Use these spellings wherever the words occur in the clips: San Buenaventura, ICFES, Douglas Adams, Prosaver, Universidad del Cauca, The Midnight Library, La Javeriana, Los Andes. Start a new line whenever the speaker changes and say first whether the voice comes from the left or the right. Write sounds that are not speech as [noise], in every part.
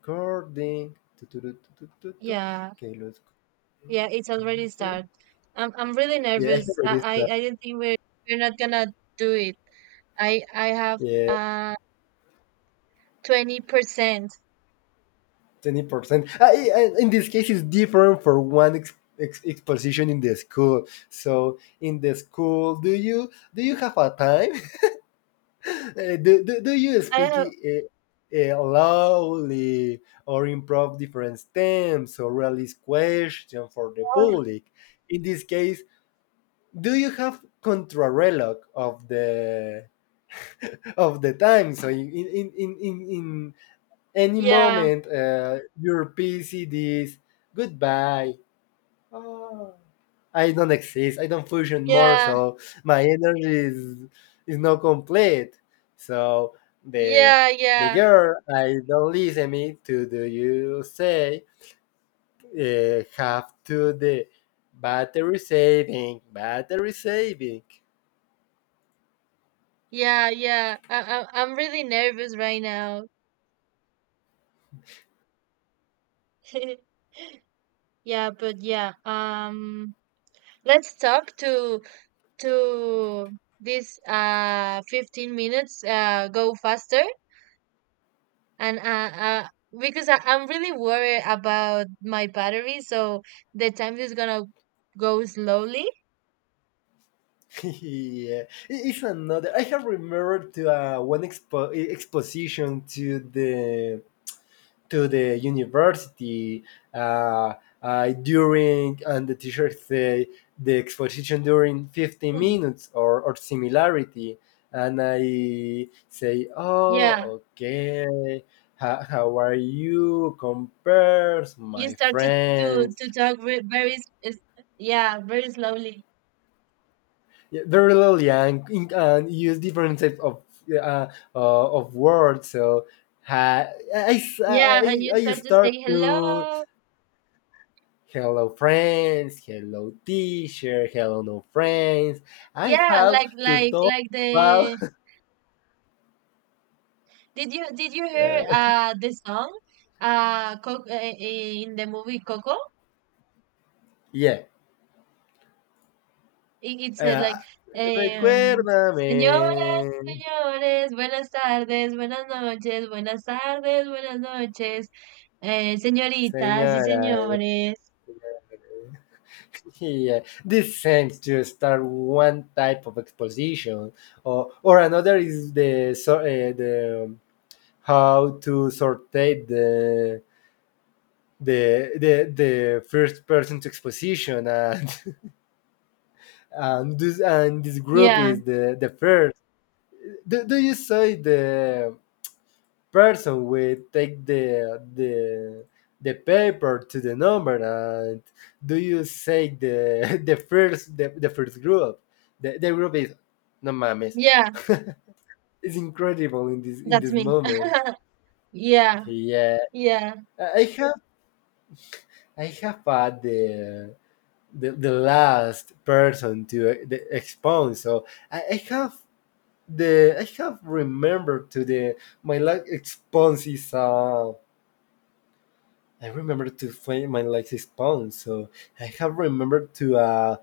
left: Recording. Tu, tu, tu, tu, tu, tu.
right: Yeah,
left: Okay, let's
right: yeah, it's already
left: confirm.
right: start. I'm really
left: Yeah, [laughs] I can
right: nervous.
left: already
right: I
left: stop.
right: I, I didn't think we're not gonna do it. I have
left: Yeah,
right: uh 20%.
left: 20%. And in this case, it's different for one exposition in the school. So in the school, do you have a time? [laughs] Do you
right: I
left: speak
right: have,
left: loudly or improv different stems or release question for the
right: oh,
left: public? In this case, do you have contrarelog of the time. So in in any
right: yeah,
left: moment, your PC is goodbye. Oh, I don't exist. I don't function more.
right: yeah,
left: So my energy is not complete. So the
right: yeah,
left: the
right: yeah,
left: girl I don't listen me to do you say have to the battery saving.
right: yeah, yeah. I'm really nervous right now. [laughs] Yeah, but yeah. Let's talk to this 15 minutes go faster and because I'm really worried about my battery, so the time is gonna go slowly.
left: [laughs] Yeah, it's another. I have remembered to one exposition to the university uh, during, and the teacher say the exposition during fifteen
right: Mhm.
left: minutes or similarity, and I say,
right: Yeah,
left: oh, okay. How are you compares
right: you
left: my
right: start to to
left: friends.
right: to talk, yeah, very slowly.
left: Yeah, very little young and use different types of yeah, of words. So ha- I,
right: Yeah, and
left: I
right: you
left: I
right: start to say
left: start to
right: hello.
left: hello friends, hello teacher, hello no friends. I
right: Yeah,
left: have
right: like,
left: to talk
right: like
left: about
right: the did you hear
left: uh,
right: the song, in the movie Coco?
left: yeah.
right: It said,
left: Uh,
right: like, um, señoras y
left: Recuérdame,
right: señores, buenas tardes, buenas noches, buenas tardes, buenas noches, señoritas y
left: señora.
right: señores.
left: Yeah, this seems to start one type of exposition, or another is the so, the how to sortate the first person to exposition, and [laughs] and this group
right: Yeah,
left: is the first do you say the person will take the the paper to the number and do you say the [laughs] the first group the group is no mames.
right: yeah,
left: [laughs] It's incredible in this in
right: that's
left: this
right: me.
left: moment.
right: [laughs] Yeah,
left: Yeah,
right: yeah,
left: i I have I have had the last person to the expound. So I, I have I have remembered to the my last expound is I remember to find my last expound. So I have remembered to a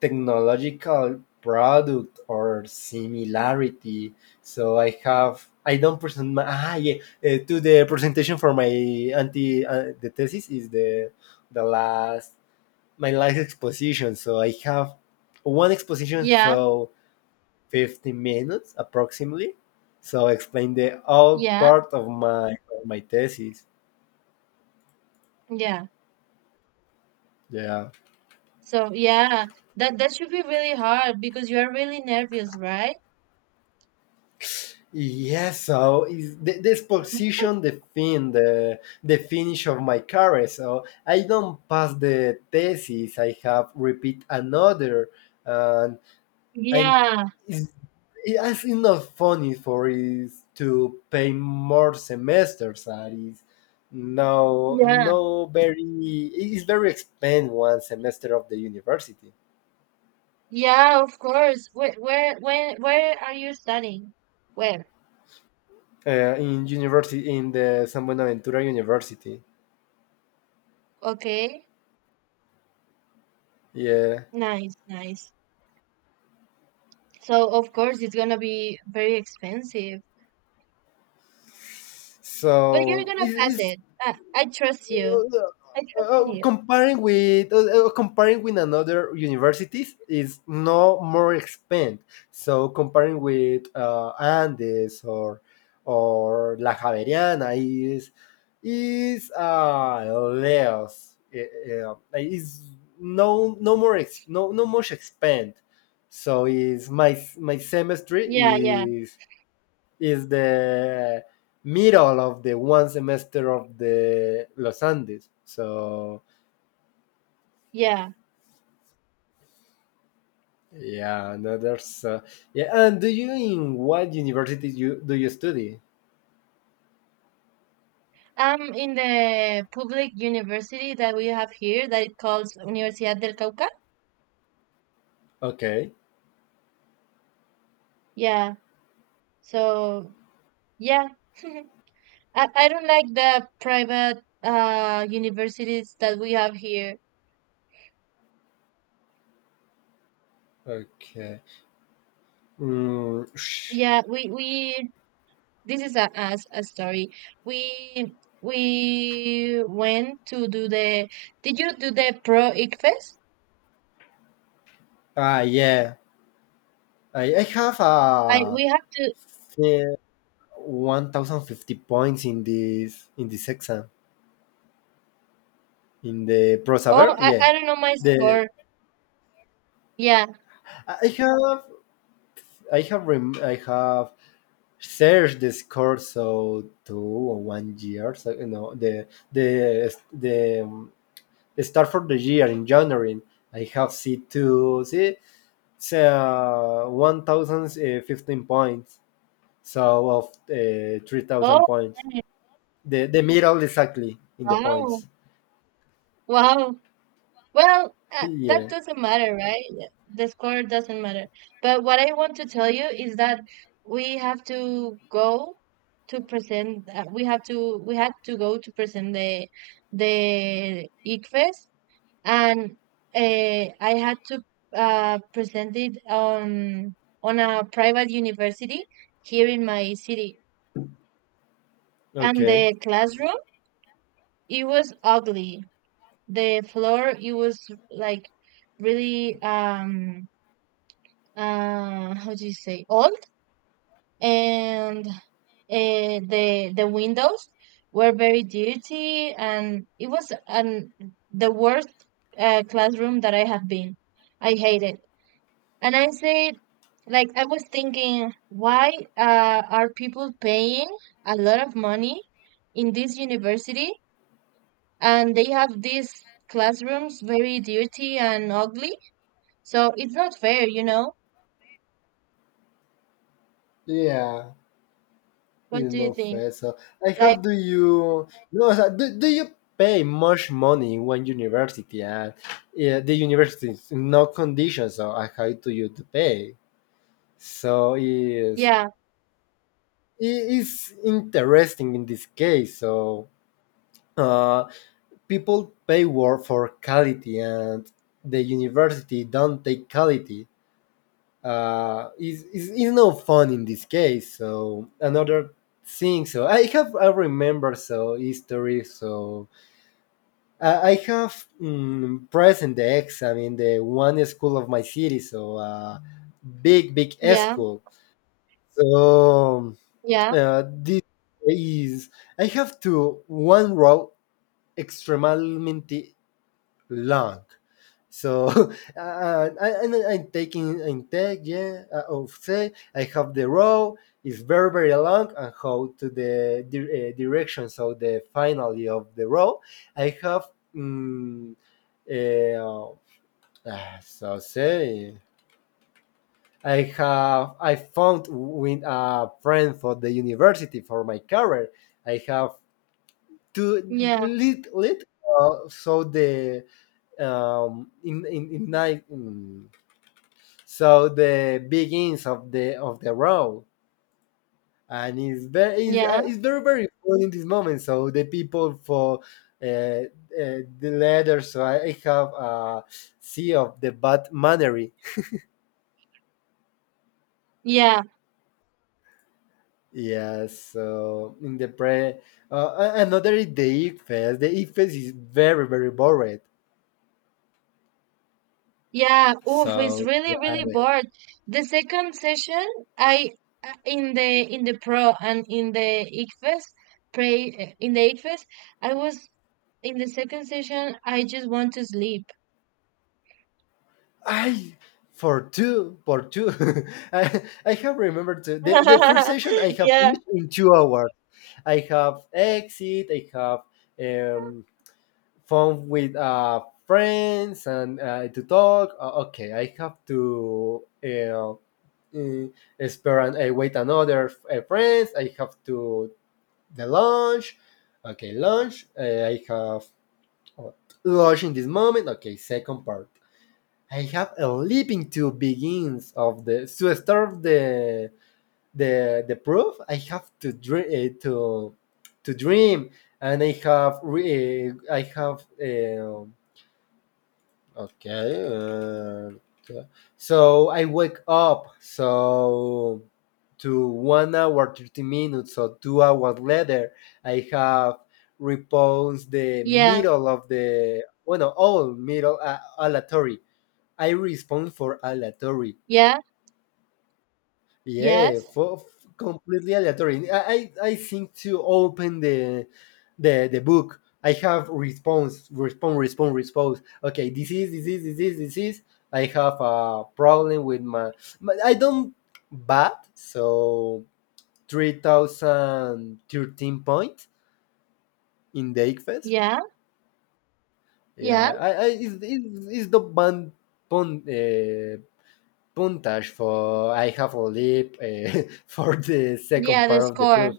left: technological product or similarity. So I don't present my yeah to the presentation for my anti the thesis is the last my last exposition. So I have one exposition,
right: yeah,
left: so 50 minutes approximately. So I explained the whole
right: yeah,
left: part of my thesis.
right: yeah.
left: Yeah.
right: So yeah, that should be really hard because you are really nervous, right?
left: Yes, so is the exposition the finish of my career. So I don't pass the thesis. I have repeat another, and and
right: Yeah,
left: it's, it's not funny for is to pay more semesters that is no
right: yeah,
left: no very. It's very expensive one semester of the university.
right: yeah, of course. Where are you studying? Where?
left: In university in the San Buenaventura university.
right: Okay.
left: Yeah,
right: Nice, nice. So of course it's gonna be very expensive, but you're
left: so
right: gonna
left: it,
right: pass
left: it's
right: it. I trust you. I trust in you.
left: comparing with another universities is no more expand. So comparing with Andes or La Javeriana is is uh less is no more no much expand. So is my semester
right: Yeah, yeah,
left: is the middle of the one semester of the Los Andes. So
right: yeah.
left: yeah, no, there's yeah. And do you in what university you study?
right: I'm in the public university that we have here that it calls Universidad del Cauca.
left: Okay,
right: Yeah. So yeah, [laughs] I don't like the private universities that we have here.
left: okay. Mm, sh-
right: Yeah, we this is a, as a story. We we went to do the. Did you do the pro ICFES?
left: ah, yeah. I have
right: I
left: a
right: we have to.
left: 1,050 points in this exam in the
right: Oh,
left: Prosaver. Yeah,
right: I don't know my
left: the
right: score. Yeah.
left: I have I have rem- I have search this course so 2 or 1 year so the start for the year in January. I have C2 see it's 1015 points so of 3,000
right: Oh,
left: points the middle exactly in the
right: wow,
left: points.
right: wow. Well,
left: [laughs]
right: that
left: Yeah,
right: doesn't matter, right? The score doesn't matter. But what I want to tell you is that we have to go to present. We have to we had to go to present the ICFES and I had to present it on a private university here in my city. And
left: okay,
right: the classroom, it was ugly. The floor, it was, like, really, how do you say, old, and the windows were very dirty, and it was an the worst classroom that I have been. I hate it. And I said, like, I was thinking, why are people paying a lot of money in this university? And they have these classrooms very dirty and ugly. So it's not fair, you know?
left: yeah.
right: What
left: You
right: do you
left: no
right: think?
left: fair. So I
right: Like,
left: have. Do you? No. So do you pay much money in one university and yeah, the university is no conditions so I have to you to pay. So is
right: yeah,
left: it is interesting in this case. So uh, people pay work for quality and the university don't take quality. Is no fun in this case. So another thing. So I remember so history. So I have present the exam in the one school of my city. So big big
right: yeah,
left: school. So
right: yeah,
left: this is I have to one row extremely long. So [laughs] I'm taking in tech, yeah, of say I have the row is very very long and how to the direction. So the finally of the row, I have um, uh, so say I found with a friend for the university for my career. I have two
right: yeah,
left: lit lit. So the in nine. So the begins of the row, and it's very it's, uh,
right: yeah,
left: it's very very cool in this moment, so the people for uh, uh, the letter. So I have a c of the bad mannery.
right: yeah.
left: Yes, so in the another is the ifes. The ifes is very very boring,
right: Yeah, oof, it's
left: so
right: really,
left: yeah,
right: really bored. The second session, I, in the pro and in the ICFES, pray, in the ICFES, I was in the second session. I just want to sleep.
left: I for two [laughs] I have remembered to, the first
right: [laughs]
left: session I have
right: Yeah,
left: finished in 2 hours. I have exit. I have um, fun with friends and to talk. Okay, I have to spare and wait another friends. I have to the lunch. Okay, lunch. I have uh, lunch in this moment. Okay, second part. I have a leaping to begins of the to start the proof. I have to dream to dream, and I have okay, so I wake up so to 1 hour 30 minutes or 2 hours later. I have reposed the
right: yeah,
left: middle of the well no, all middle aleatory. I respond for aleatory.
right: yeah,
left: Yeah,
right: yes,
left: completely aleatory. I think to open the book. I have response, response, response, response. Okay, this is. I have a problem with my. But I don't bat so 3,013 points in the ICFES.
right: yeah, yeah,
left: Yeah, I is the band pun, uh, puntage for I have a leap [laughs] for the second
right: yeah. The
left: part of the
right: score.
left: proof.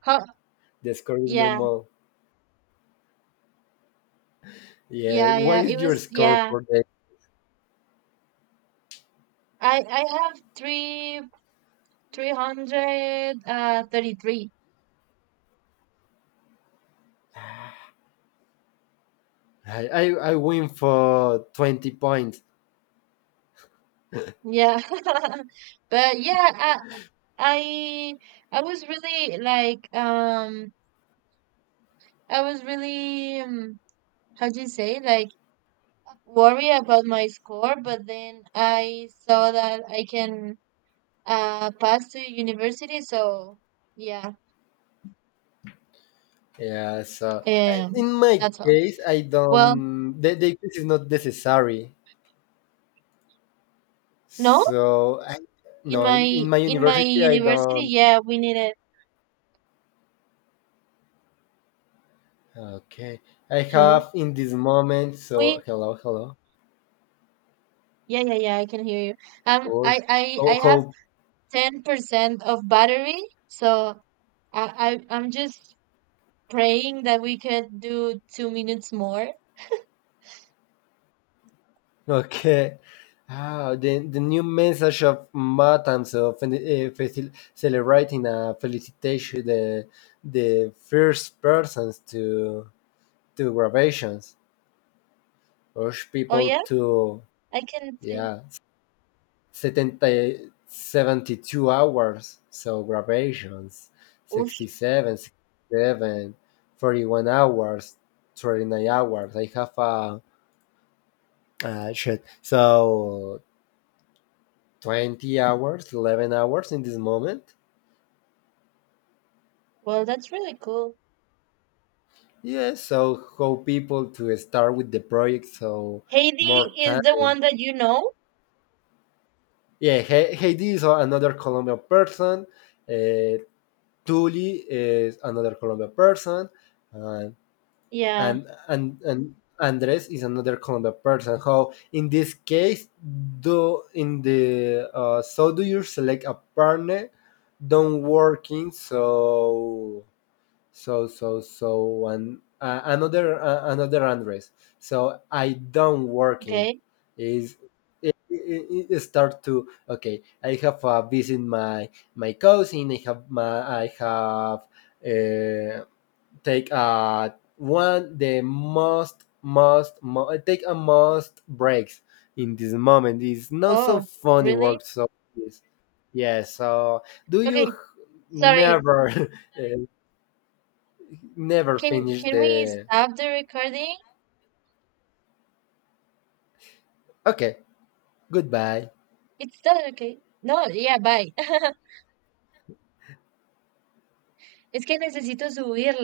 right: How?
left: The score is no
right: Yeah,
left: more. Yeah,
right: yeah,
left: what
right: yeah.
left: is
right: It
left: your
right: was
left: score
right: yeah.
left: for that?
right: I have three three hundred thirty three.
left: I I, I win for 20 points.
right: Yeah. [laughs] But yeah, I I was really, like, I was really, how do you say, like, worry about my score, but then I saw that I can pass to university, so yeah,
left: Yeah, so and
right: um
left: in my
right: that's all.
left: case, I
right: Well,
left: don't. The quiz is not necessary.
right: no,
left: So I
right: in
left: no, in,
right: my
left: in my university, I
right: university,
left: don't.
right: yeah, we needed
left: Okay, I
right: hello.
left: have in this moment. So
right: We
left: hello, hello.
right: Yeah, yeah, yeah, I can hear you.
left: Oh,
right: I have
left: how.
right: 10% of battery, so I'm just praying that we could do 2 minutes more.
left: Okay. Ah, the new message of Matanz of celebrating a felicitation the first persons to graduations urge
right: Oh
left: people
right: yeah,
left: to.
right: I can see.
left: Yeah, 70 72 hours so graduations
right: Oosh.
left: 67 sixty-seven, 41 hours 39 hours I have a shit. So 20 hours 11 hours in this moment.
right: Well, that's really cool.
left: Yeah, so how people to start with the project so more
right: Heidi is the
left: time.
right: one that you know.
left: Yeah, Heidi is another Colombian person. uh, Tuli is another Colombian person. uh,
right: Yeah.
left: and Andres is another Colombian person how in this case do in the so do you select a partner don't working so and another another address. So I don't working
right: Okay.
left: is it start to okay. I have visit my cousin. I have uh, take one the take a most breaks in this moment. It's not so
right: Oh,
left: funny
right: really?
left: work, so yes. Yeah, so do you
right: Okay. Sorry.
left: never [laughs] uh, never
right: Can
left: finish
right: can we
left: the.
right: stop the recording?
left: Okay, goodbye.
right: It's done. Okay. No. Yeah. Bye. [laughs] es que necesito subir.